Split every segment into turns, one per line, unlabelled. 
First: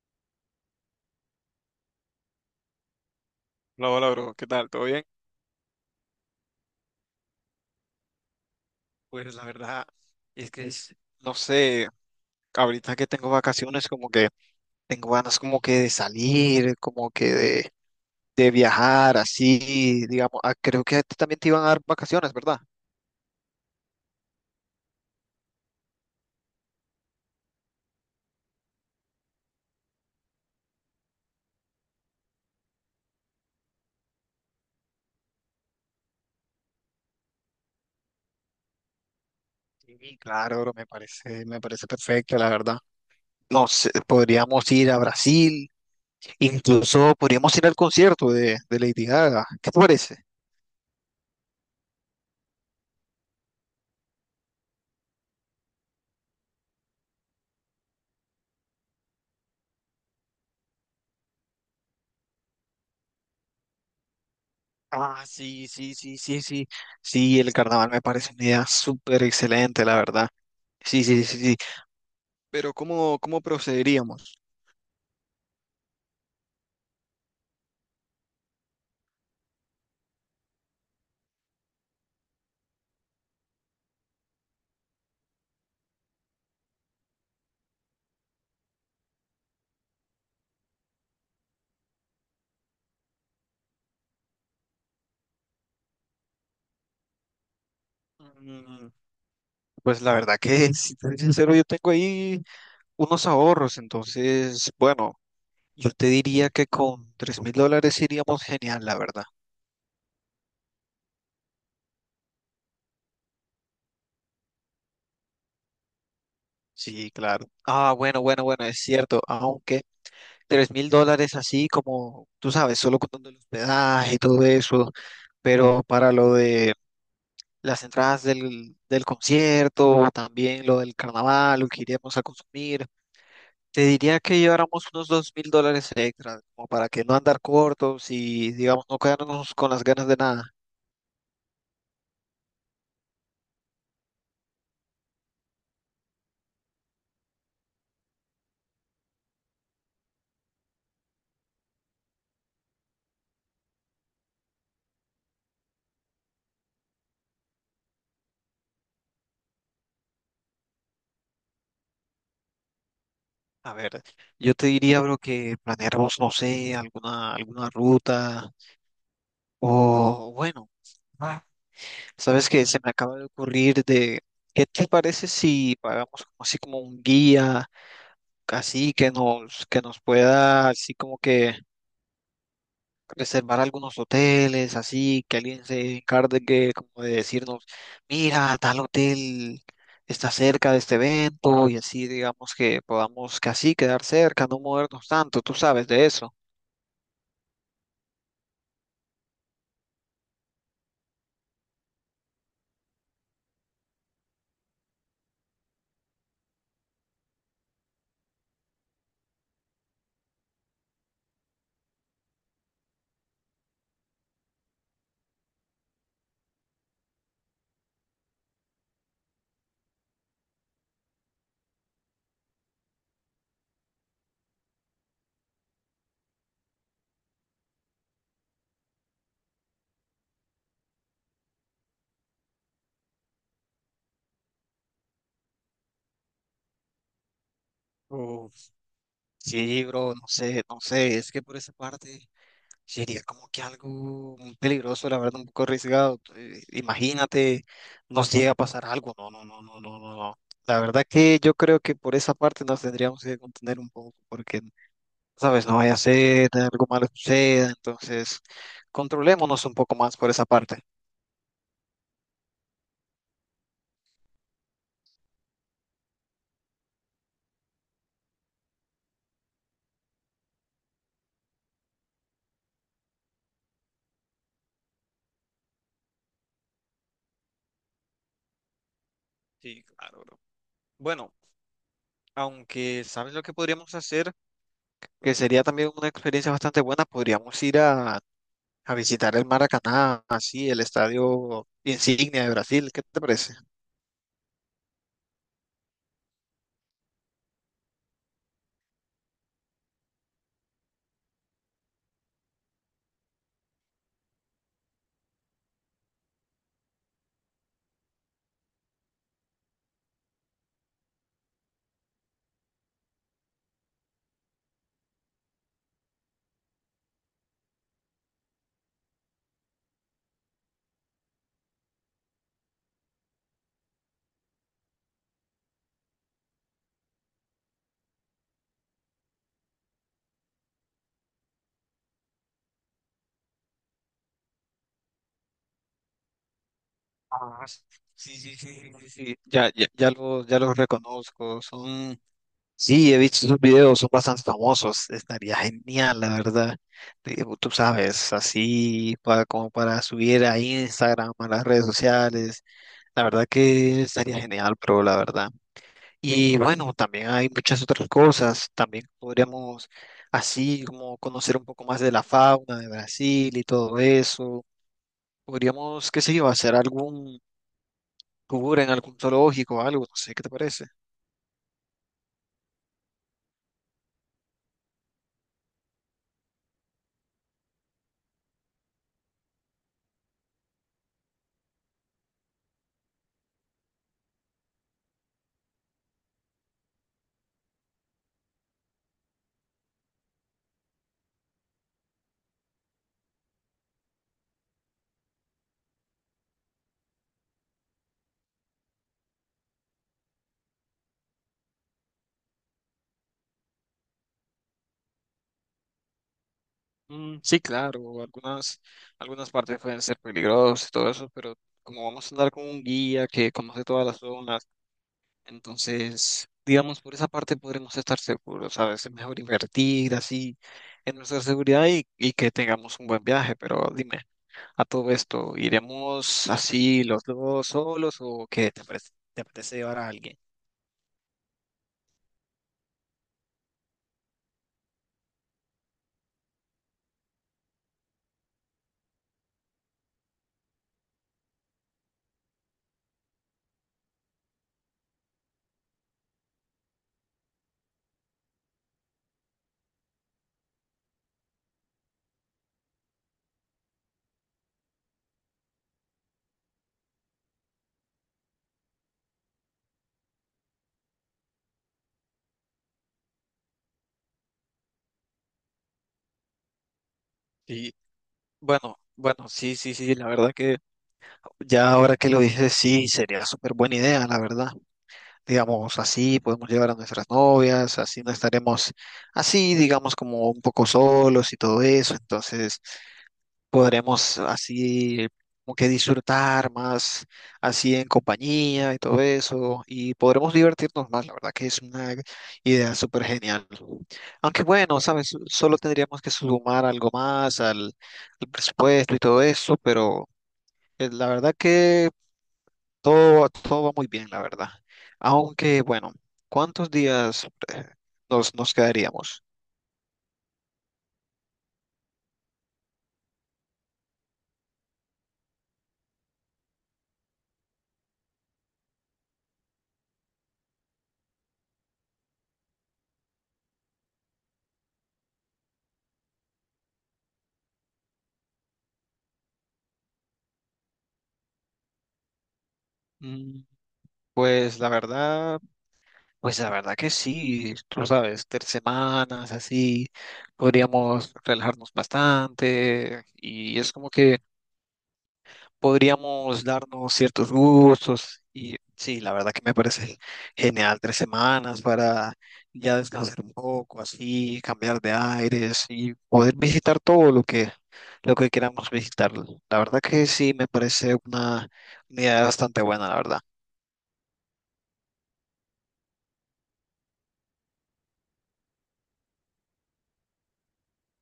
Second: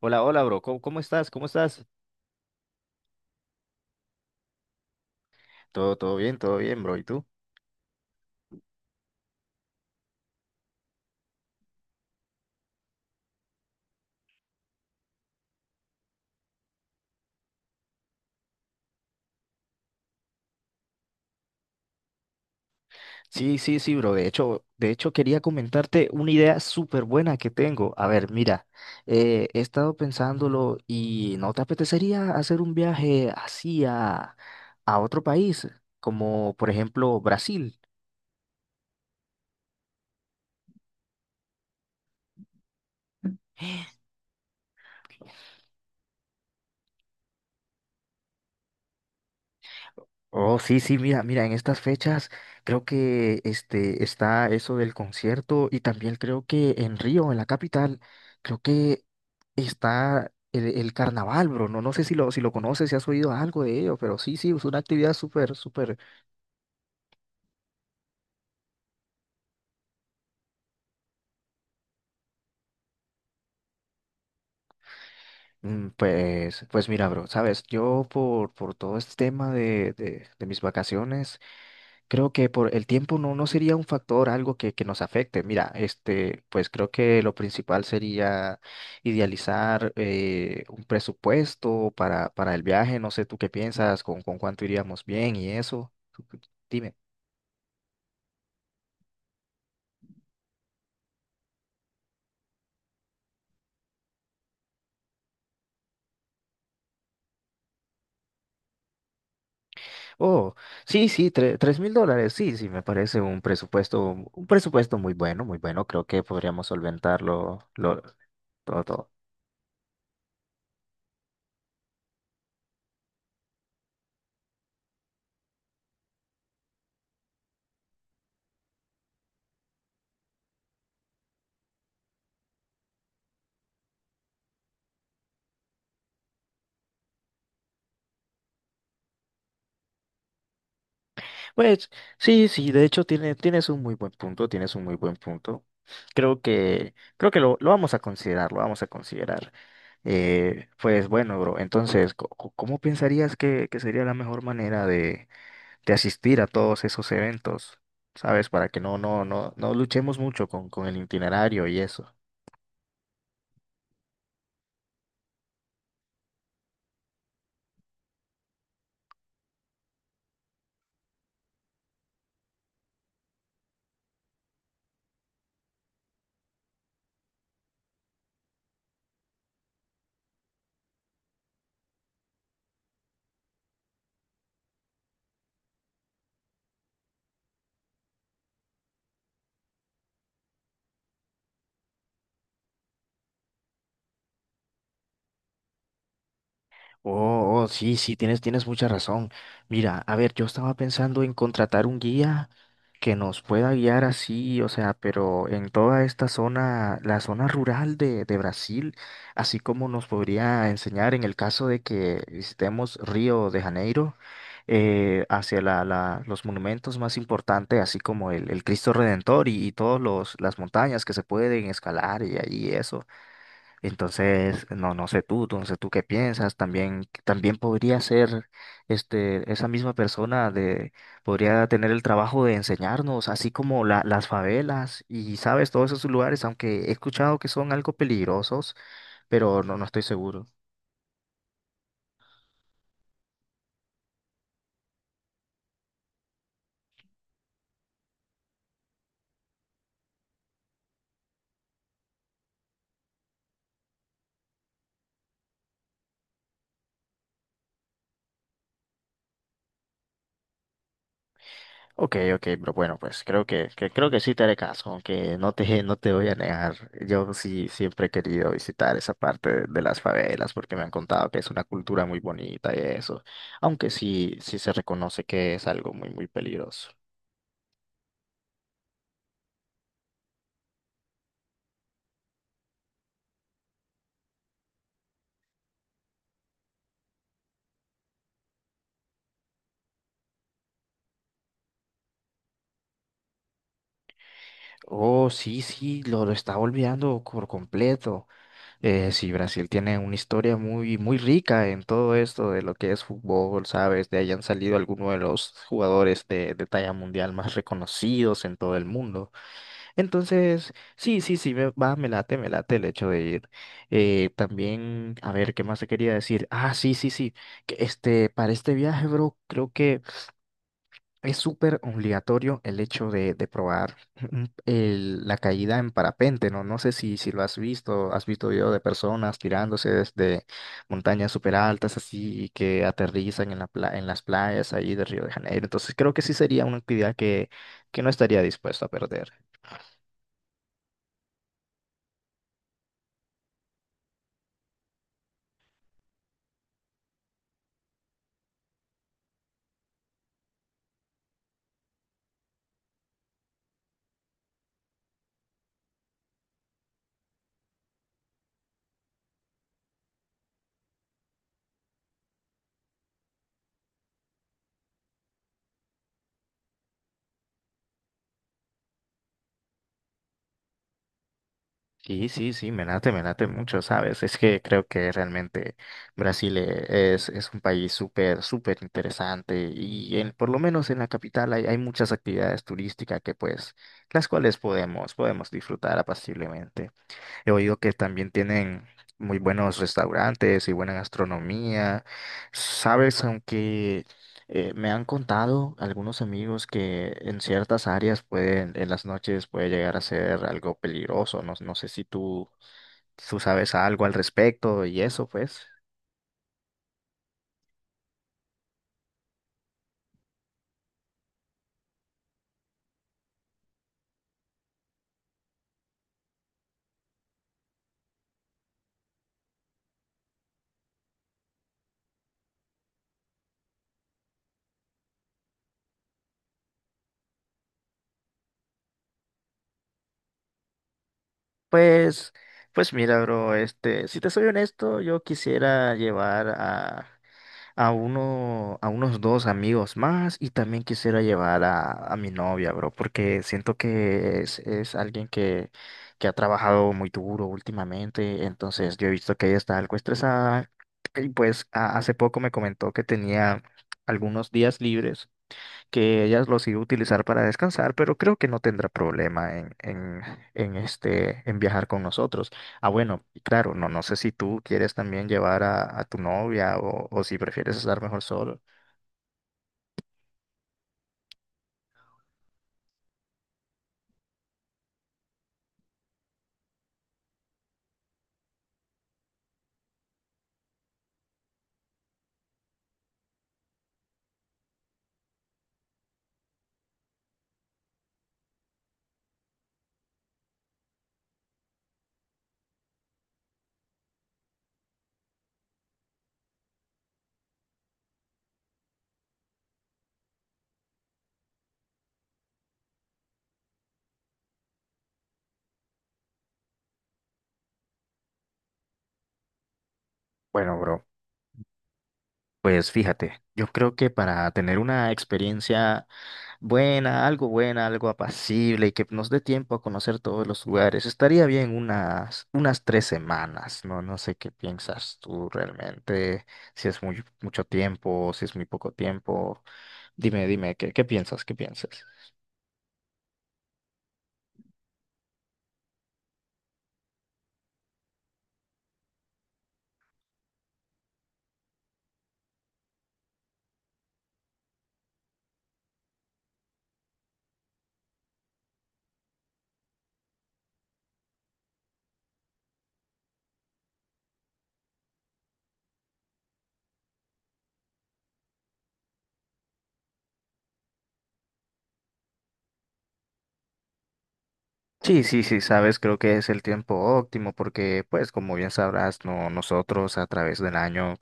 Hola, hola, bro. ¿Cómo estás? ¿Cómo estás?
Hola, hola, bro. ¿Qué tal? ¿Todo bien?
Todo bien, todo bien, bro. ¿Y tú?
Pues la verdad es que no sé, ahorita que tengo vacaciones como que tengo ganas como que de salir, como que de viajar, así, digamos. Ah, creo que a ti también te iban a dar vacaciones, ¿verdad?
Sí, sí, sí, bro. De hecho, quería comentarte una idea súper buena que tengo. A ver, mira, he estado pensándolo y ¿no te apetecería hacer un viaje así a otro país, como por ejemplo Brasil?
Sí, claro, bro, me parece perfecto, la verdad. No sé, podríamos ir a Brasil, incluso podríamos ir al concierto de Lady Gaga. ¿Qué te parece?
Oh, sí, sí, mira, mira, en estas fechas creo que está eso del concierto y también creo que en Río, en la capital, creo que está el carnaval, bro. No, no sé si lo conoces, si has oído algo de ello, pero sí, sí, es una actividad
Ah,
súper,
sí, sí,
súper.
sí, sí, sí. Sí, el carnaval me parece una idea súper excelente, la verdad. Sí, sí, sí, sí. Pero ¿cómo procederíamos?
Pues mira, bro, sabes, yo por todo este tema de mis vacaciones. Creo que por el tiempo no sería un factor, algo que nos afecte. Mira, pues creo que lo principal sería idealizar un presupuesto para el viaje. No sé tú qué piensas, con cuánto iríamos bien y eso. Tú- tú Dime.
Mm, Pues la verdad que, si te soy sincero, yo tengo ahí unos ahorros, entonces, bueno, yo te diría que con $3,000 iríamos genial, la verdad.
Oh, sí, sí, $3.000. Sí, sí, me parece un presupuesto muy bueno, muy bueno. Creo que podríamos
Sí, claro.
solventarlo
Ah, bueno, bueno, bueno, es
todo, todo.
cierto, aunque $3,000 así como, tú sabes, solo contando el hospedaje y todo eso, pero para lo de las entradas del concierto, también lo del carnaval, lo que iríamos a consumir. Te diría que lleváramos unos $2,000 extra, como para que no andar cortos y, digamos, no quedarnos con las ganas de nada.
Pues sí, sí, de hecho tienes un muy buen punto, tienes un muy buen punto. Creo que lo vamos a considerar, lo vamos a considerar. Pues bueno, bro, entonces, ¿cómo pensarías que sería la mejor manera de asistir a todos esos eventos? ¿Sabes? Para que no luchemos mucho con el itinerario y eso.
A ver, yo te diría, bro, que planeáramos, no sé, alguna ruta o, bueno, ah, sabes que se me acaba de ocurrir de, ¿qué te parece si pagamos como así como un guía, así que nos pueda, así como que reservar algunos hoteles, así que alguien se encargue como de decirnos, mira, tal hotel está cerca de este evento y así digamos que podamos casi quedar cerca, no movernos tanto, tú sabes de eso.
Oh, oh, sí, sí, tienes mucha razón. Mira, a ver, yo estaba pensando en contratar un guía que nos pueda guiar así, o sea, pero en toda esta zona, la zona rural de Brasil, así como nos podría enseñar en el caso de que visitemos Río de Janeiro, hacia los monumentos más importantes, así como el Cristo Redentor y todas las montañas que se pueden escalar y ahí eso. Entonces, no sé tú, no sé tú qué piensas, también podría ser esa misma persona de, podría tener el trabajo de enseñarnos, así como las favelas y, sabes, todos esos lugares, aunque he escuchado que son algo
Uf,
peligrosos, pero no
sí,
estoy
bro, no
seguro.
sé, no sé, es que por esa parte sería como que algo muy peligroso, la verdad, un poco arriesgado. Imagínate, nos llega a pasar algo, no, no, no, no, no, no, no. La verdad que yo creo que por esa parte nos tendríamos que contener un poco, porque ¿sabes? No vaya a ser, algo malo suceda, entonces controlémonos un poco más por esa parte.
Ok, ok, pero bueno, pues creo que creo que sí te haré caso, aunque no te voy a negar. Yo sí siempre he querido visitar esa parte de las favelas porque me han contado que es una cultura muy bonita y eso, aunque sí, sí se reconoce que es algo muy, muy peligroso.
Sí, claro, bro. Bueno, aunque sabes lo que podríamos hacer, que sería también una experiencia bastante buena, podríamos ir a visitar el Maracaná, así, el estadio insignia de Brasil, ¿qué te parece?
Oh, sí, sí, lo estaba olvidando por completo. Sí, Brasil tiene una historia muy, muy rica en todo esto de lo que es fútbol, ¿sabes? De ahí han salido algunos de los jugadores de talla mundial más reconocidos en todo el mundo. Entonces, sí, sí, sí, me late el hecho de ir. También, a ver, ¿qué más te quería decir? Ah, sí, sí, sí, que para este viaje, bro, creo que es súper obligatorio el hecho de probar la caída en parapente, ¿no? No sé si lo has visto video de personas tirándose desde montañas súper altas, así, que aterrizan en las playas ahí de Río de Janeiro. Entonces, creo que sí sería una actividad que,
Ah,
que no
sí,
estaría
sí, sí,
dispuesto a
sí, sí, sí.
perder.
Sí, ya, ya, ya los reconozco, son. Sí, he visto esos videos, son bastante famosos. Estaría genial, la verdad. Tú sabes, así para, como para subir a Instagram, a las redes sociales. La verdad que estaría genial, pero la verdad. Y bueno, también hay muchas otras cosas. También podríamos así como conocer un poco más de la fauna de Brasil y todo eso. Podríamos, qué sé yo, hacer algún tour en algún zoológico o algo, no sé, ¿qué te parece?
Sí, sí, sí, me late mucho, ¿sabes? Es que creo que realmente Brasil es un país súper, súper interesante y por lo menos en la capital hay muchas actividades turísticas que pues, las cuales podemos disfrutar apaciblemente. He oído que también tienen muy buenos restaurantes y buena gastronomía. Sabes, aunque me han contado algunos amigos que en ciertas áreas en las noches puede llegar a ser algo peligroso. No, no sé si tú sabes algo al respecto y eso, pues.
Mm, sí, claro, algunas partes pueden ser peligrosas y todo eso, pero como vamos a andar con un guía que conoce todas las zonas, entonces, digamos, por esa parte podremos estar seguros, ¿sabes? Es mejor invertir así en nuestra seguridad y que tengamos un buen viaje, pero dime, a todo esto, ¿iremos así los dos solos o qué te parece, te apetece llevar a alguien?
Pues, pues mira, bro, si te soy honesto, yo quisiera llevar a unos dos amigos más y también quisiera llevar a mi novia, bro, porque siento que es alguien que ha trabajado muy duro últimamente, entonces yo he visto que ella está algo estresada y pues hace poco me comentó que tenía algunos días libres que ellas los iba a utilizar para descansar, pero creo que no tendrá problema en viajar con nosotros. Ah, bueno, y claro, no, no sé si tú quieres también llevar a tu novia o si prefieres
Y
estar mejor solo.
bueno, bueno, sí, sí, sí, la verdad que ya ahora que lo dices, sí, sería súper buena idea, la verdad. Digamos, así podemos llevar a nuestras novias, así no estaremos así, digamos, como un poco solos y todo eso, entonces podremos así como que disfrutar más, así en compañía y todo eso, y podremos divertirnos más, la verdad que es una idea súper genial. Aunque bueno, sabes, solo tendríamos que sumar algo más al presupuesto y todo eso, pero. La verdad que todo, todo va muy bien, la verdad. Aunque, bueno, ¿cuántos días eh, nos quedaríamos?
Bueno, bro. Pues fíjate, yo creo que para tener una experiencia algo buena, algo apacible y que nos dé tiempo a conocer todos los lugares, estaría bien unas 3 semanas, ¿no? No sé qué piensas tú realmente, si es mucho tiempo, si es muy poco tiempo. Dime, dime, ¿qué piensas? ¿Qué piensas?
Mm, Pues la verdad, pues la verdad que sí, tú sabes, 3 semanas así, podríamos relajarnos bastante y es como que podríamos darnos ciertos gustos y sí, la verdad que me parece genial 3 semanas para ya descansar un poco, así, cambiar de aires y poder visitar todo lo que, queramos visitar. La verdad que sí, me parece una idea bastante buena, la verdad.
Sí, sí, sí, sabes, creo que es el tiempo óptimo porque, pues, como bien sabrás, no, nosotros a través del año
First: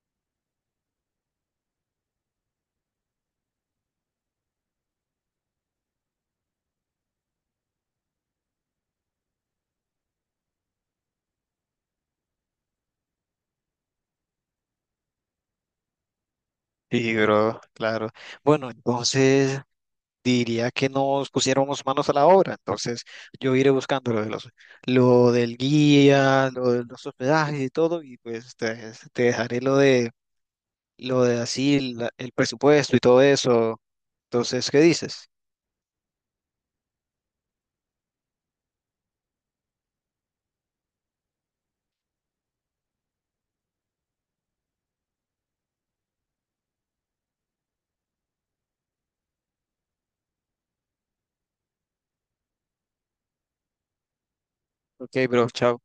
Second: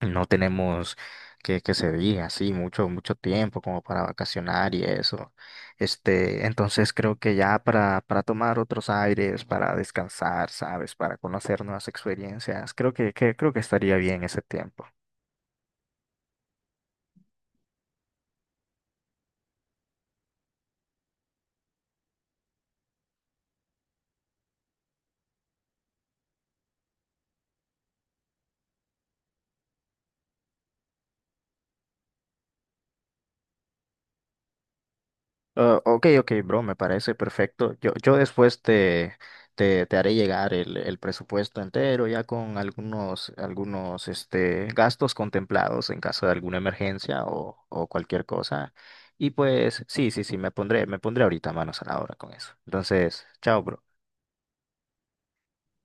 no tenemos que se diga así mucho, mucho tiempo como para vacacionar y eso. Entonces creo que ya para tomar otros aires, para descansar, ¿sabes? Para conocer nuevas experiencias, creo que estaría bien ese tiempo.
Sí, bro, claro. Bueno, entonces diría que nos pusiéramos manos a la obra. Entonces, yo iré buscando lo del guía, lo de los hospedajes y todo, y pues te dejaré lo de así, el presupuesto y todo eso. Entonces, ¿qué dices?
Ah, ok, ok, bro, me parece perfecto. Yo después te haré llegar el presupuesto entero, ya con algunos gastos contemplados en caso de alguna emergencia o cualquier cosa. Y pues, sí, sí, sí, me pondré ahorita manos a la obra con eso. Entonces, chao, bro.
Ok, bro, chao.